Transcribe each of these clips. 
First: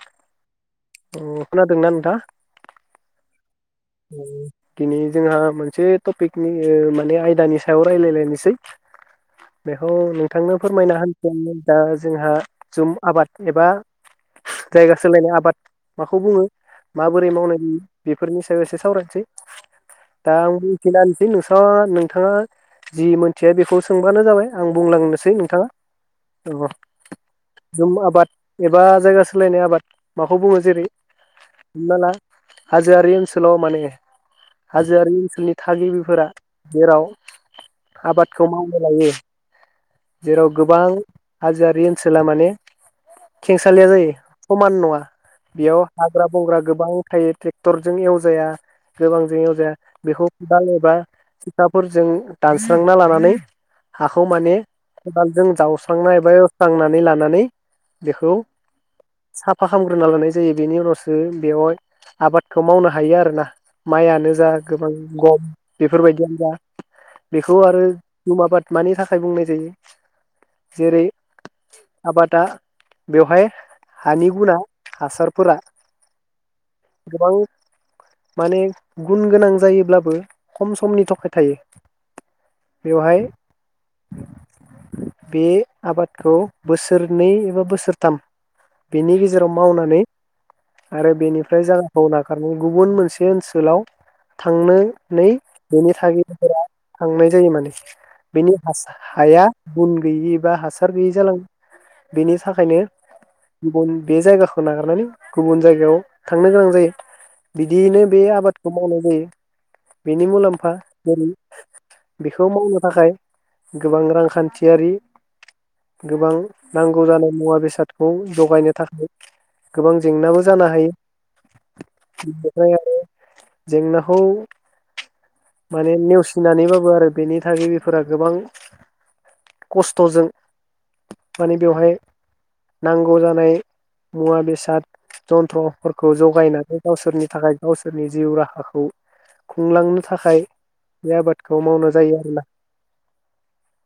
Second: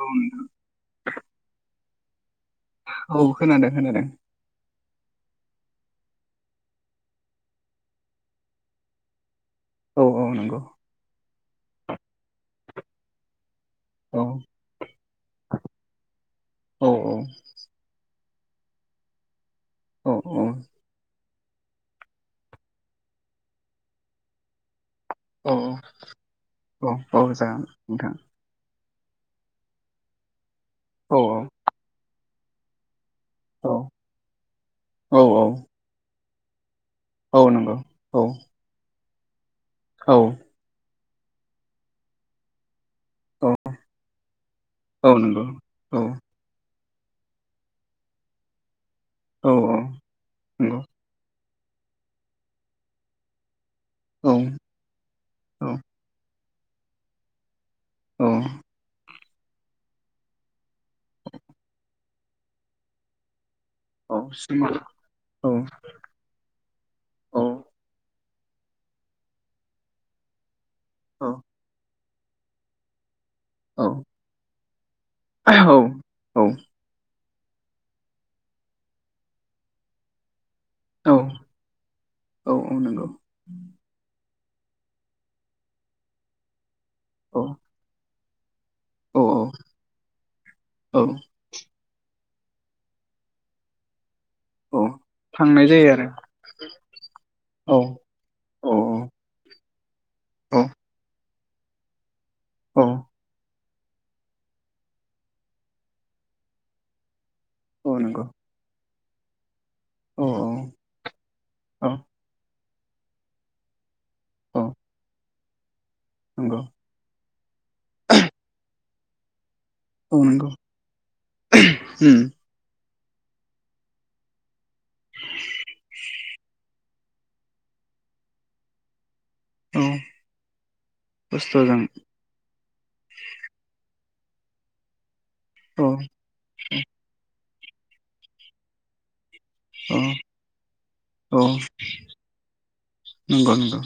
औ नोंथां। अ खोनादोंना नोंथांआ? औ खोनादों खोनादों। दिनै जोंहा मोनसे टपिकनि माने आयदानि सायाव रायलायलायनोसै दे। औ नोंथांनो फोरमायना हो दा जोंहा जुम आबाद एबा औ जायगा सोलायनाय आबाद माखौ बुङो औ माबोरै मावनाय बि बेफोरनि एसे सावरायनोसै औ दा आं बुंथिलानोसै नोंसा नोंथाङा जि मोनथिया बेखौ सोंबानो जाबाय आं बुंलांनोसै औ नोंथाङा औ जागोन जुम नोंथां आबाद एबा जायगा सोलायनाय आबाद। माखौ बुङो। जेरै औ हमना ला हाजोआरि ओनसोल। औ सल'मानि। हाजोआरि औ ओनसोलनि थागिबिफोरा। जेराव औ नंगौ औ आबादखौ मावनो लायो। औ जेराव गोबां। हाजोआरि ओनसोला माने औ खेंसालिया जायो। समान नङा औ नंगौ बेयाव। औ हाग्रा बंग्रा गोबां थायो ट्रेक्टरजों एव जाया। गोबां जोंनियाव औ जाया बेखौ खदाल एबा नंगौ सिखाफोरजों दानस्रांना लानानै हाखौ माने खदालजों औ जावस्रांना एबा एवस्रांनानै लानानै औ बेखौ साफा खालामामग्रोना लानाय जायो बेनि उनावसो बेवहाय आबादखौ मावनो हा हायो आरोना। औ माइयानो जा सिमां गोबां गम औ बेफोर बायदियानो जा औ बेखौ आरो जुम आबाद मानि थाखाय बुंनाय जायो जेरै औ आबादा बेवहाय औ हानि गुना हासारफोरा औ गोबां माने गुन गोनां जायोब्लाबो खम समनि थखाय औ थायो। औ नंगौ बेवहाय बे आबादखौ बोसोरनै औ एबा बोसोरथाम बेनि औ गेजेराव औ मावनानै औ आरो बेनिफ्राय जा बावना [unintelligible] गुबुन मोनसे ओनसोलाव थांनो औ नै थांनाय जायो बेनि आरो थागिबिफोरा थांनाय जायो माने औ बेनि हाबा हाया बुं गैयि एबा औ हासार गैयि जालाङो। बेनि थाखायनो औ गुबुन बे जायगाखौ नागारनानै गुबुन जायगायाव थांनो गोनां जायो। औ बिदियैनो बे नंगौ आबादखौ मावनाय [inaudible] औ बेनि मुलाम्फा जेरै औ बेखौ मावनो थाखाय गोबां औ रांखान्थियारि गोबां नंगौ नांगौ जानाय मुवा बेसादखौ जगायनो थाखाय गोबां औ जेंनाबो नंगौ जानो हायो [inaudible] ओमफ्राय आरो जेंनाखौ माने नेवसिनानैबाबो आरो बेनि थाखाय बेफोरा गोबां औ खस्थजों माने खस्थ'जों बेवहाय नांगौ जानाय मुवा बेसाद औ जन्थ्रफोरखौ जगायनानै फोरनि थाखाय गावसोरनि जिउ राहाखौ औ खुंलांनो थाखाय बे औ आबादखौ मावनाय जायो आरोना। नंगौ नंगौ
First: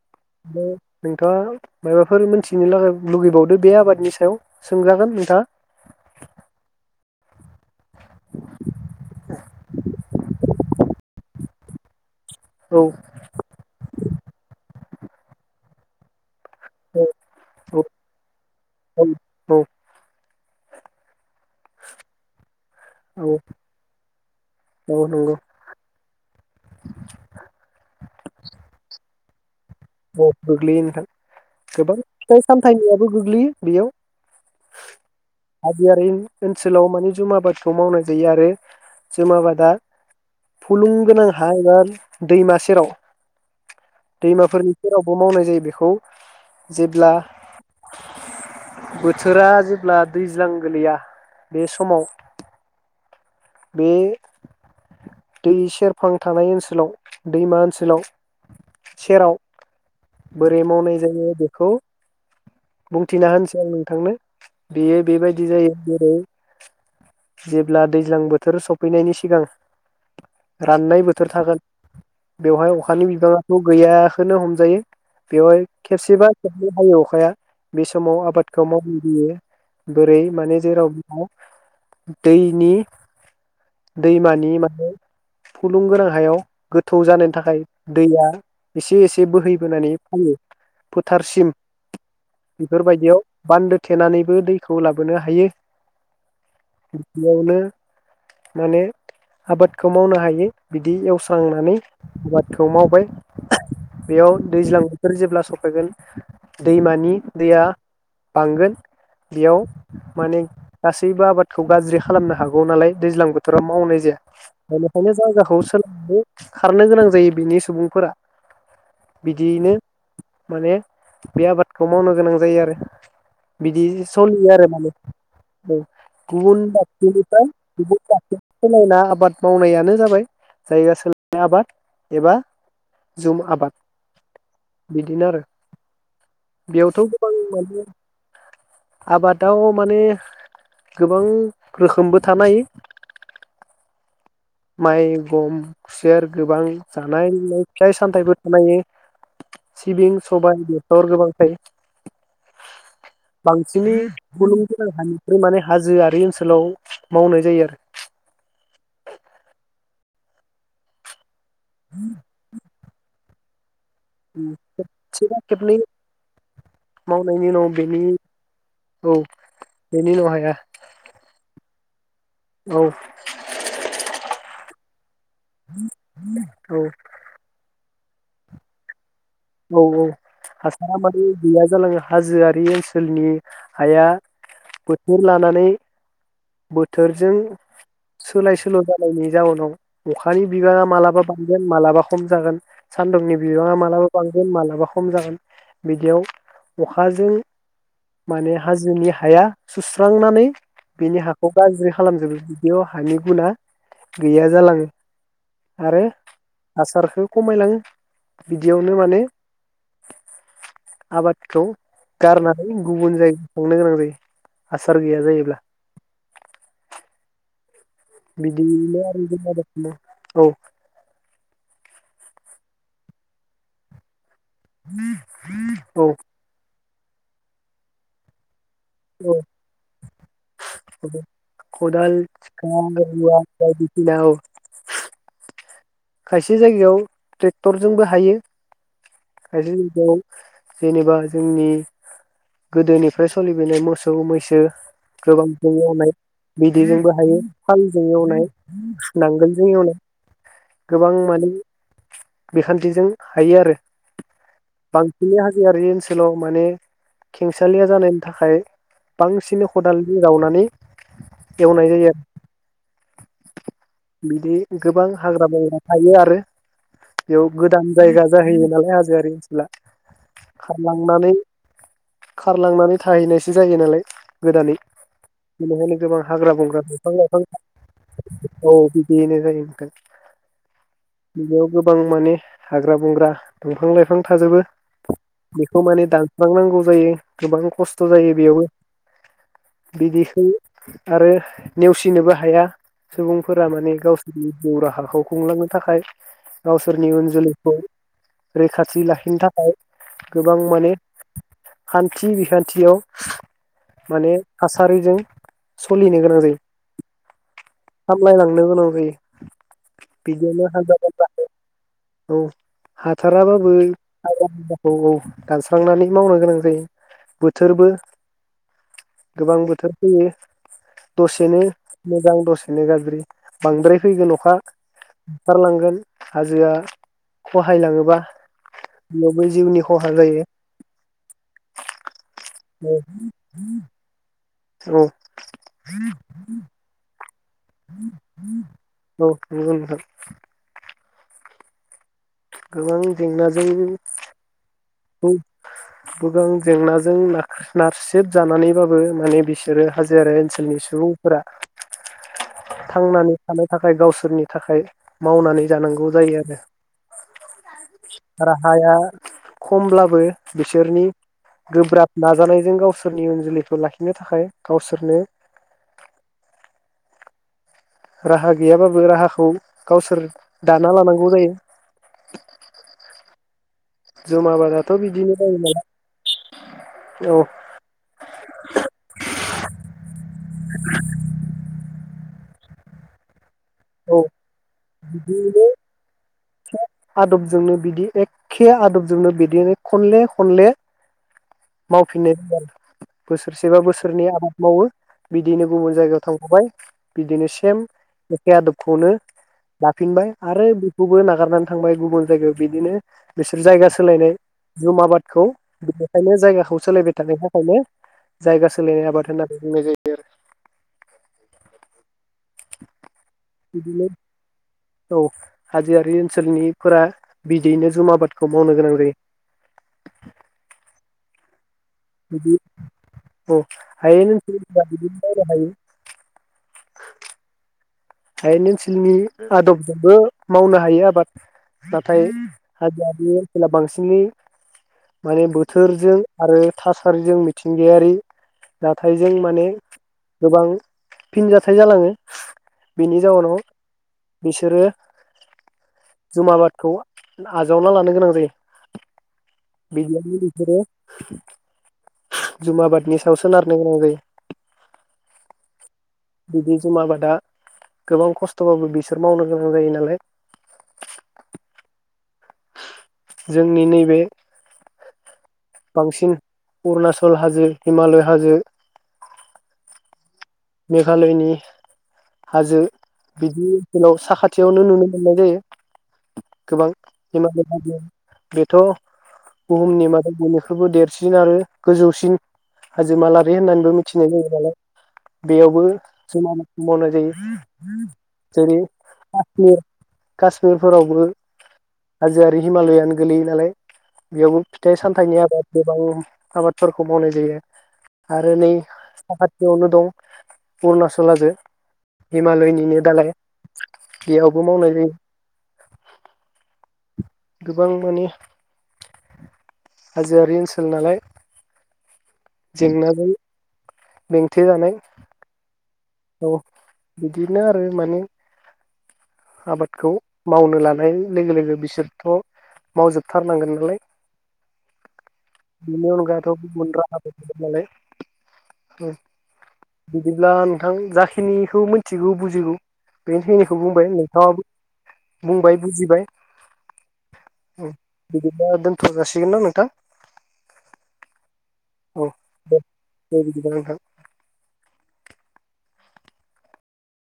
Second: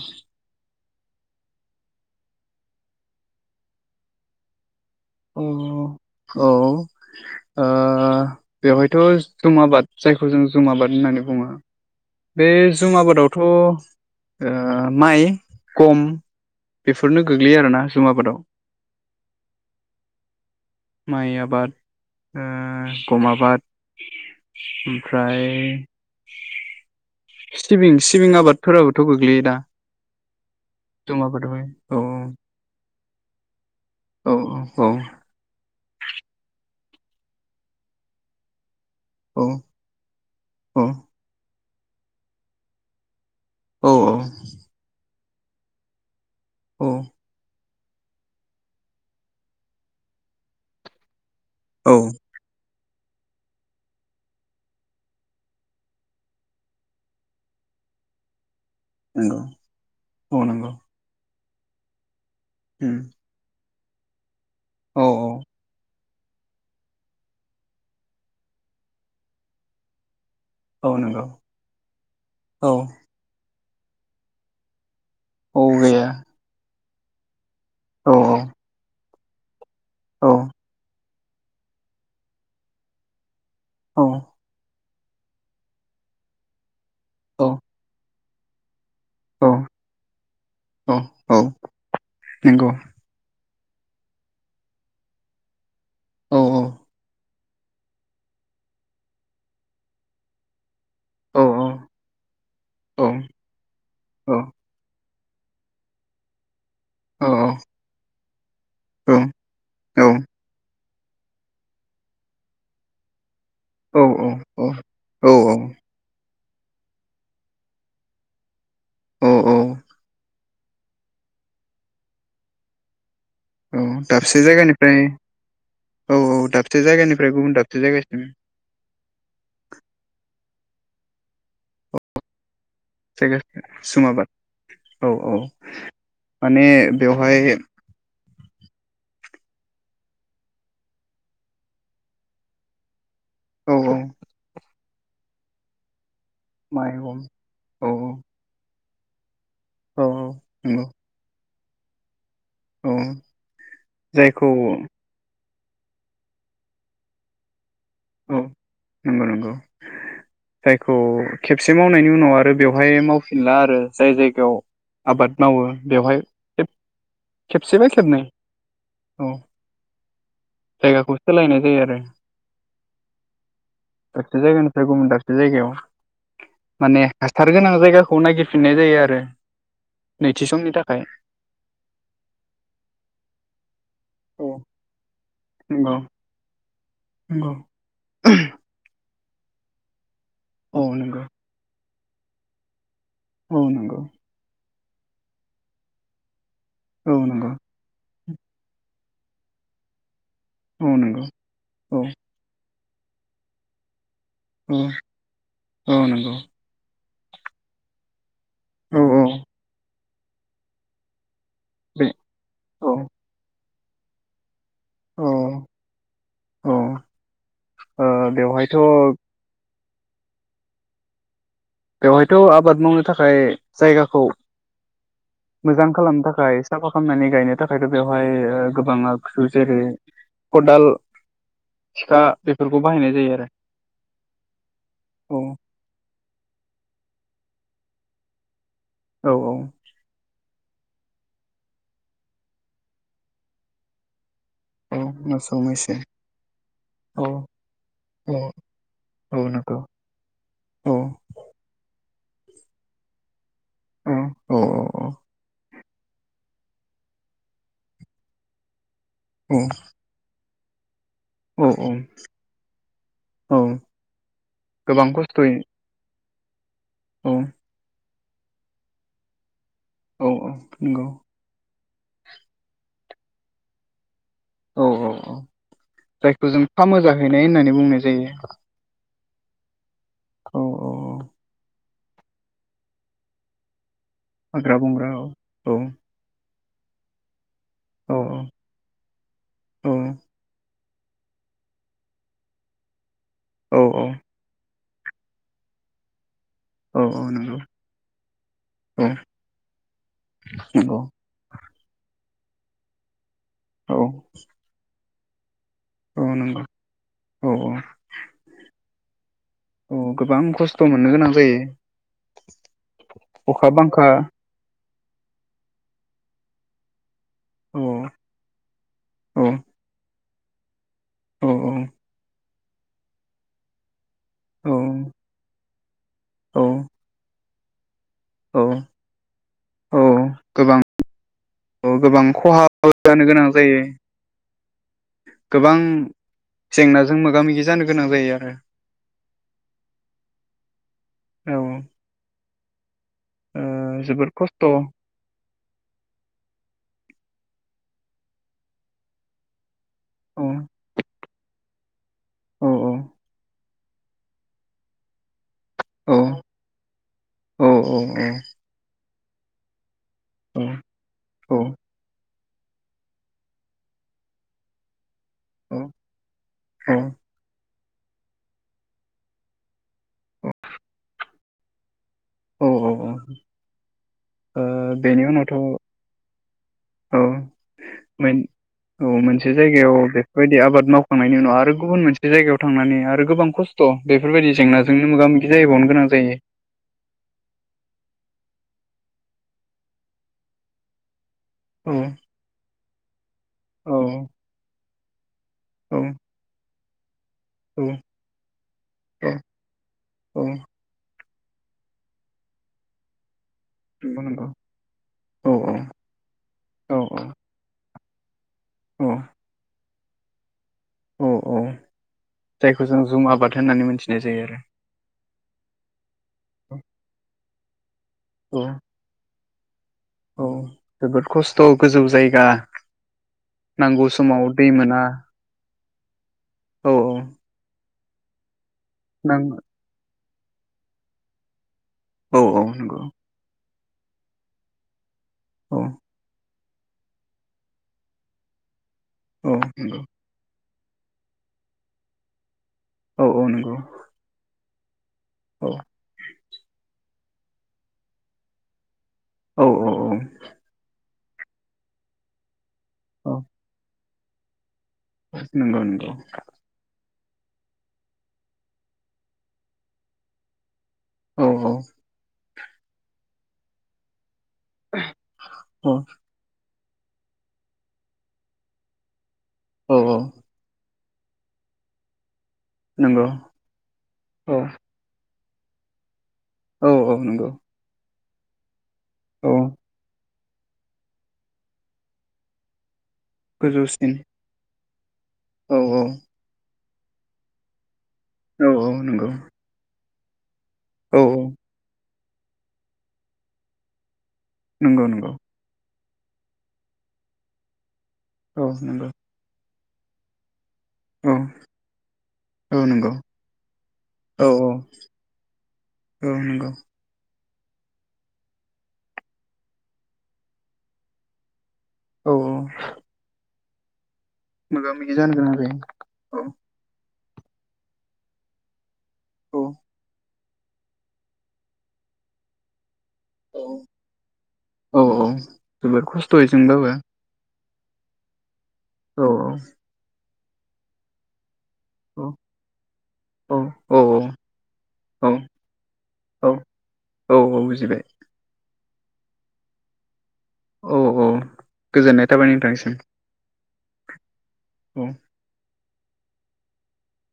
नोंथांङा माबाफोर मोन्थिनो लागा लुगैबावदो बे आबादनि सायाव? सोंजागोन अ नोंथाङा औ। ओ बेवहायथ जुम आबाद जायखौ जों जुम आबाद होन्नानै बुङो बे औ जुम आबादावथ माइ खम बेफोरनो गोग्लैयो औ आरोना जुम आबादाव। औ माइ आबाद ओ ओ गम औ आबाद औ नंगौ ओमफ्राय सिबिं सिबिं आबादफोराबोथ गोग्लैयो। दा औ गोग्लैयो नोंथां जुम आबादावहाय गोबां फिथाय औ सामथायनि बो गोग्लैयो बेयाव औ औ हाजोआरि ओन्स न्सोलाव माने जुम आबादखौ मावनाय जायो आरो औ जुमाबादा औ फुलुंगोनां हा एबा दैमा सेराव औ दैमाफोरनि आबबो मावनाय जायो बेखौ औ जेब्ला बोथोरा जेब्ला दैज्लां गोलैया बे औ समाव बे दै सेरफां थानाय ओनसोलाव दैमा ओनसोलाव सेराव नंगौ औ बोरै नंगौ मावनाय जायो। खौ उम बुंथिना होनोसै आंनि थांनो बेयो औ औ बेबायदि जायो जेरै जेब्ला दैज्लां बोथो थोर सफैनायनि सिगां औ राननाय नंगौ बोथोर थागोन बेवहाय औ अखानि बिबाङा गैयखौनो हमजायो। बेवहाय औ गैया खेबसेबा खेबनै हायो अखाया बे औ समाव आबादखौ मावो बियो बोरै औ माने जेराव दैनि औ दैमानि माने फुलुं गोनां हायाव गोथौ जानायनि औ थाखाय दैया एसे एसे औ बोहैबोनानै फैयो औ औ फोथारसिम नंगौ बेफोरबायदियाव। बान्दो थेनानैबो दैखौ लाबोनो हायो। [inaudible] [inaudible] औ औ माने आबादखौ मावनो हायो। बिदि औ एवस्रांनानै आबादखौ मावबाय औ औ बेयाव दैज्लां। बेफोर जेब्ला सफैगोन। दैमानि औ दैया। बांगोन बेयाव माने। गासैबो आबादखौ गाज्रि खालामनो हागौ नालाय। दैज्लां बोथो रा मावनाय जाया बेनिखायनो जायगाखौ औ औ सोलानायनै। खारनो गोनां जायो बिनि सुबुंफोरा। औ औ बिदियैनो। माने बे आबादखौ मावनो गोनां जायो आरो। बिदि दाबसे सलियो आरो माने जायगानिफ्राय औ औ औ गुबुन दाबसे जायगानिफ्राय गुबुन दाबसेनिफ्राय दाबसे जायगासिम [unintelligible] सोलायना आबाद मावनायानो जाबाय। जायगा सोलायनाय आबाद एबा जुम आबाद [unintelligible] सुम आबाद औ बिदिनो औ आरो माने बेयावथ' गोबां बेवहाय दाउ माने गोबां रोखोमबो थानो हायो। औ औ माइ, गम सेर गोबां माइगं जानाय लोंनाय औ फिथाइ सामथायाइबो थानो हायो। औ सिबिं औ सबाय नंगौ बेसर गोबां थायो। औ बांसिनै जायखौ गुलुं गोनां हानिफ्राय माने हाजोआरि ओनसोलाव मावनाय जायो आरो। औ नंगौ नंगौ जायखौ खेबसे मावनायनि उनाव आरो बेयाव हाय मावफिनला आरो। जाय जायगायाव आबाद सेबा मावो खेबनै बेवहाय खेब मावनायनि उनाव खेबसेबा बेनि खेबनै औ बेनि उनाव हाया जायगाखौ सोलायनाय जायो आरो। औ [unintelligible] बे जायगायाव माने हासार गोनां जायगा खौ नायगिरफिननाय जायो आरो। औ औ नैथि समनि हासारा थाखाय माने गैया जालाङो हाजोआरि ओनसोलनि हाया औ बोथोर लानानै नंगौ बोथोरजों नंगौ सोलाय सोल जा जायनि जाउनाव अखानि बिबाङा औ मालाबा नंगौ बांगोन मालाबा खम जागोन सान्दुंनि औ बिबाङा नंगौ मालाबा इदिन मालाबा खम जागोन बिदियाव औ अखाजों नंगौ माने हाजोनि हाया सुस्रांनानै औ बिनि नंगौ हाखौ गाज्रि औ खालामजोबो बेयाव हानि गुना गैया औ जालाङो आरो औ नंगौ हासारखौ खमायलाङो बिदि बिनो औ माने औ आबाद खौ बे गारनानै औ गुबुन जाय संनो गोनां दै हासार गैया औ जायोब्ला औ ओ बेवहायथ' बिदिल आरो औ बेवहायथ आबाद मावनो थाखाय जायगाखौ मोजां औ खालामनो थाखाय साफा खालामनानै गायनो थाखायथ बेवहाय गोबां औ आगजु जेरै खदाल खदाल सिखा बेफोरखौ बाहायनाय रुवा जायो बायदिसिना औ आरो खायसे जायगायाव ट्रेक्टरजोंबो हायो औ औ खायसे बिदियाव जेनेबा जोंनि गोदोनिफ्राय सोलिबोननाय मोसौ मैसो औ मोसौ गोबांजों मैसो एवनाय बिदैजोंबो औ हायो हालजों औ एवनाय औ नांगोलजों नंगौ एवनाय औ माने बिखान्थिजों हायो आरो औ औ बांसिन हाजोआरि ओनसोलाव माने खेंसालिया जानायनि थाखाय बांसिन औ खदालजों जावनानै औ एवनाय औ जायो औ बिदि गोबां हाग्रा बंग्रा ए आरो औ एयाव गोदान जायगा जाहैयो नालाय हाजोआरि ओन सोला औ औ नंगौ खारलांनानै खारलांनानै थाहैनायसो जायो नालाय गोदानै औ औ औ बेनिखायनो गोबां जायखौ हाग्रा जों बंग्रा फामो दंफां लाइफां जाहैनाय होननानै बुंनाय जायो औ बिदियैनो जायो औ औ औ बां माने हाग्रा बंग्रा दंफां लाइफां थाजोबो हाग्रा बंग्रा औ औ बेखौ माने दानस्रांनांगौ जायो गोबां खस्थ' औ जायो बेयावबो औ बिदिखो आरो नेवसिनोबो हाया। सुबुंफोरा औ माने औ गावसोरनि [unintelligible] राहाखौ खुंलांनो थाखाय औ गावसोरनि औ उन नंगौ जोलैखौ रैखाथि औ लाखिनो थाखाय गोबां माने नंगौ [unintelligible] थि बिखान्थियाव औ माने थासारिजों सलिनो औ गोनां जायो नंगौ औ औ सामलायलांनो गोनां जायो। औ गोबां बिदियावनो खस्थ' मोननो गोनां जायो [unintelligible] औ अखा हाथाराबाबो बांखा [unintelligible] औ‌ औ दानस्रांनानै मावनो गोनां जायो। औ बोथोरबो औ गोबां बोथोर फैयो। औ दसेनो मोजां दसे बेनो गाज्रि बांद्राय फैगोन औ खारलांगोन औ हाजोआ खहायलाङोबा औ बेयावबो जिउनि औ खहा जायो गोबां औ गोबां खहा जानो गोनां औ जायो [unintelligible] औ गोबां जेंनाजों मो गि जानो गोनां जायो आरो। नंगौ नोंथां औ गोबां ओ जोबोर खस्थ' [unintelligible] गोगां जेंनाजों नाख नारसेबजानानैबाबो माने बिसोरो हाजोयारि ओनसोलनि सुबुं फोरा औ थांनानै थानो थाखाय गावसोरनि थाखाय मावनानै जानांगौ औ जायो आरो औ औ आरो हाया खमब्लाब बो बिसोरनि गोब्राब नाजानायजों गावसोरनि जोलैखौ लाखिनो थाखाय गावसोरनो उम। राहा गैयाबाबो राहाखौ गावसोर दाना लानांगौ जायो। औ औ औ जुम ओ आबादाथ बेनि बिदिनो उनावथ' जायोनालाय औ मोन औ मोन मोनसे जायगायाव बे बायदि आबाद मावखांनायनि उनाव आरो गुबुन मोनसे बे जायगायाव थांनानै आरो गोबां खस्थ अ औ बेफोरबायदि जेंनाजोंनो मोगा मोगि जाहैबावनो गोनां जायो। खे आदबजोंनो बिदिनो खनले खनले औ मावफिननाय बोसोरसेबा औ बोसोरनै आबाद मावो बिदिनो गुबुन औ जायगायाव थांफबाय बिदिनो सेम औ आबखौनो दफिनबाय औ आरो बेखौ बो नागारनानै थांबाय गुबुन जायगायाव बिदिनो बिसोर जायगा नंगौ सोलायनाय नंगौ जुम आबादखौ औ औ बिनिखायनो जायगाखौ औ सोलायबाय थानाय थाखायनो जायगा सोलायनाय औ आबाद होननानै बुंनाय जायो। [unintelligible] औ औ जायखौ जों जुम आबाद होननानै बिदिनो मिथिनाय जायो आरो। औ हाजोआरि ओनसोलनिफोरा बिदियैनो जुमा आबा आबादखौ औ मावनो गोनां जायो। औ जोबोद खस्थ गोजौ जायगा बिदि औ नांगौ हायेन समाव दै ओनसोलफोरा मोना बिदिनो मावनो हायो औ औ। हायेन ओनसोल नि नां आदबजोंबो। मावनो हायो आबाद नाथाय औ औ नंगौ हाजोआरि ओनसोलाव बांसिन सिनि माने औ बोथोरजों आरो थासारिजों मिथिंगायारि जाथायजों औ माने नंगौ गोबां फिन जाथाय जालाङो। बिनि औ औ जाउनाव नंगौ बिसोरो औ जुमा बादखौ आजावना लानो गोनां जायो। औ औ औ बिबादि बिसोरो जुमा आ बादनि औ सायावसो नारनो गोनां जायो [inaudible] नंगौ नंगौ दा गोबां खस्थबाबो बिसोर मावनो गोनां जायो नालाय औ औ जोंनि नैबे औ बांसिन अरुणाचल हाजो हिमालय हाजो औ औ मेघालयनि हाजो नंगौ बिदि ओनसोलाव औ साखाथियावनो नुनो मोननाय जायो गोबां औ औ नंगौ हिमालय हाजो बेथ' औ बुहुमनि मादाव बेखौबो देरसिन आरो गोजौसिन हाजोमालारि होननानैबो गोजौसिन मिथिनाय जायो नालाय औ बेयावबो औ समान [unintelligible] जायो औ जेरै औ नंगौ औ कासमिरफोरावबो हाजोआरि हिमालयानो गोलैयो नालाय बेयावबो फिथाइ नंगौ नंगौ सामथाइनि आबाद गोबां आबादफोरखौ मावनाय जायो। आरो औ नै नंगौ [unintelligible] बेयावनो दं अरुणाचल औ हाजों औ हिमालयनिनो नंगौ दालाय औ बेयावबो औ मावनाय जायो। औ नंगौ गोबां माने हाजोआरि ओनसोल नालाय औ औ जेंनाजों मोगा मोगि जानो गोनां जायो औ अ बिदिनो आरो माने औ आबादखौ मावनो लानाय लोग लोगो बिसोरथ औ मावजोबथारनांगोन नालाय औ औ जोबोर बेनि अनगायाथ खस्थ'यै गुबुन जोंबाबो रावाबो [inaudible] [unintelligible] औ अ बिदिब्ला नोंथां जाखिनि औ मिथिगौ बुजिगौ औ बेखिनिखौ औ बुंबाय [unintelligible] औ बुंबाय बुजिबाय औ औ औ [inaudible] ओ बुजिबाय दोनथ जासिगोन ना नोंथां? औ औ गोजोननाय औ थाबाय दे नोंथांसिम दे बिदिब्ला नोंथां। औ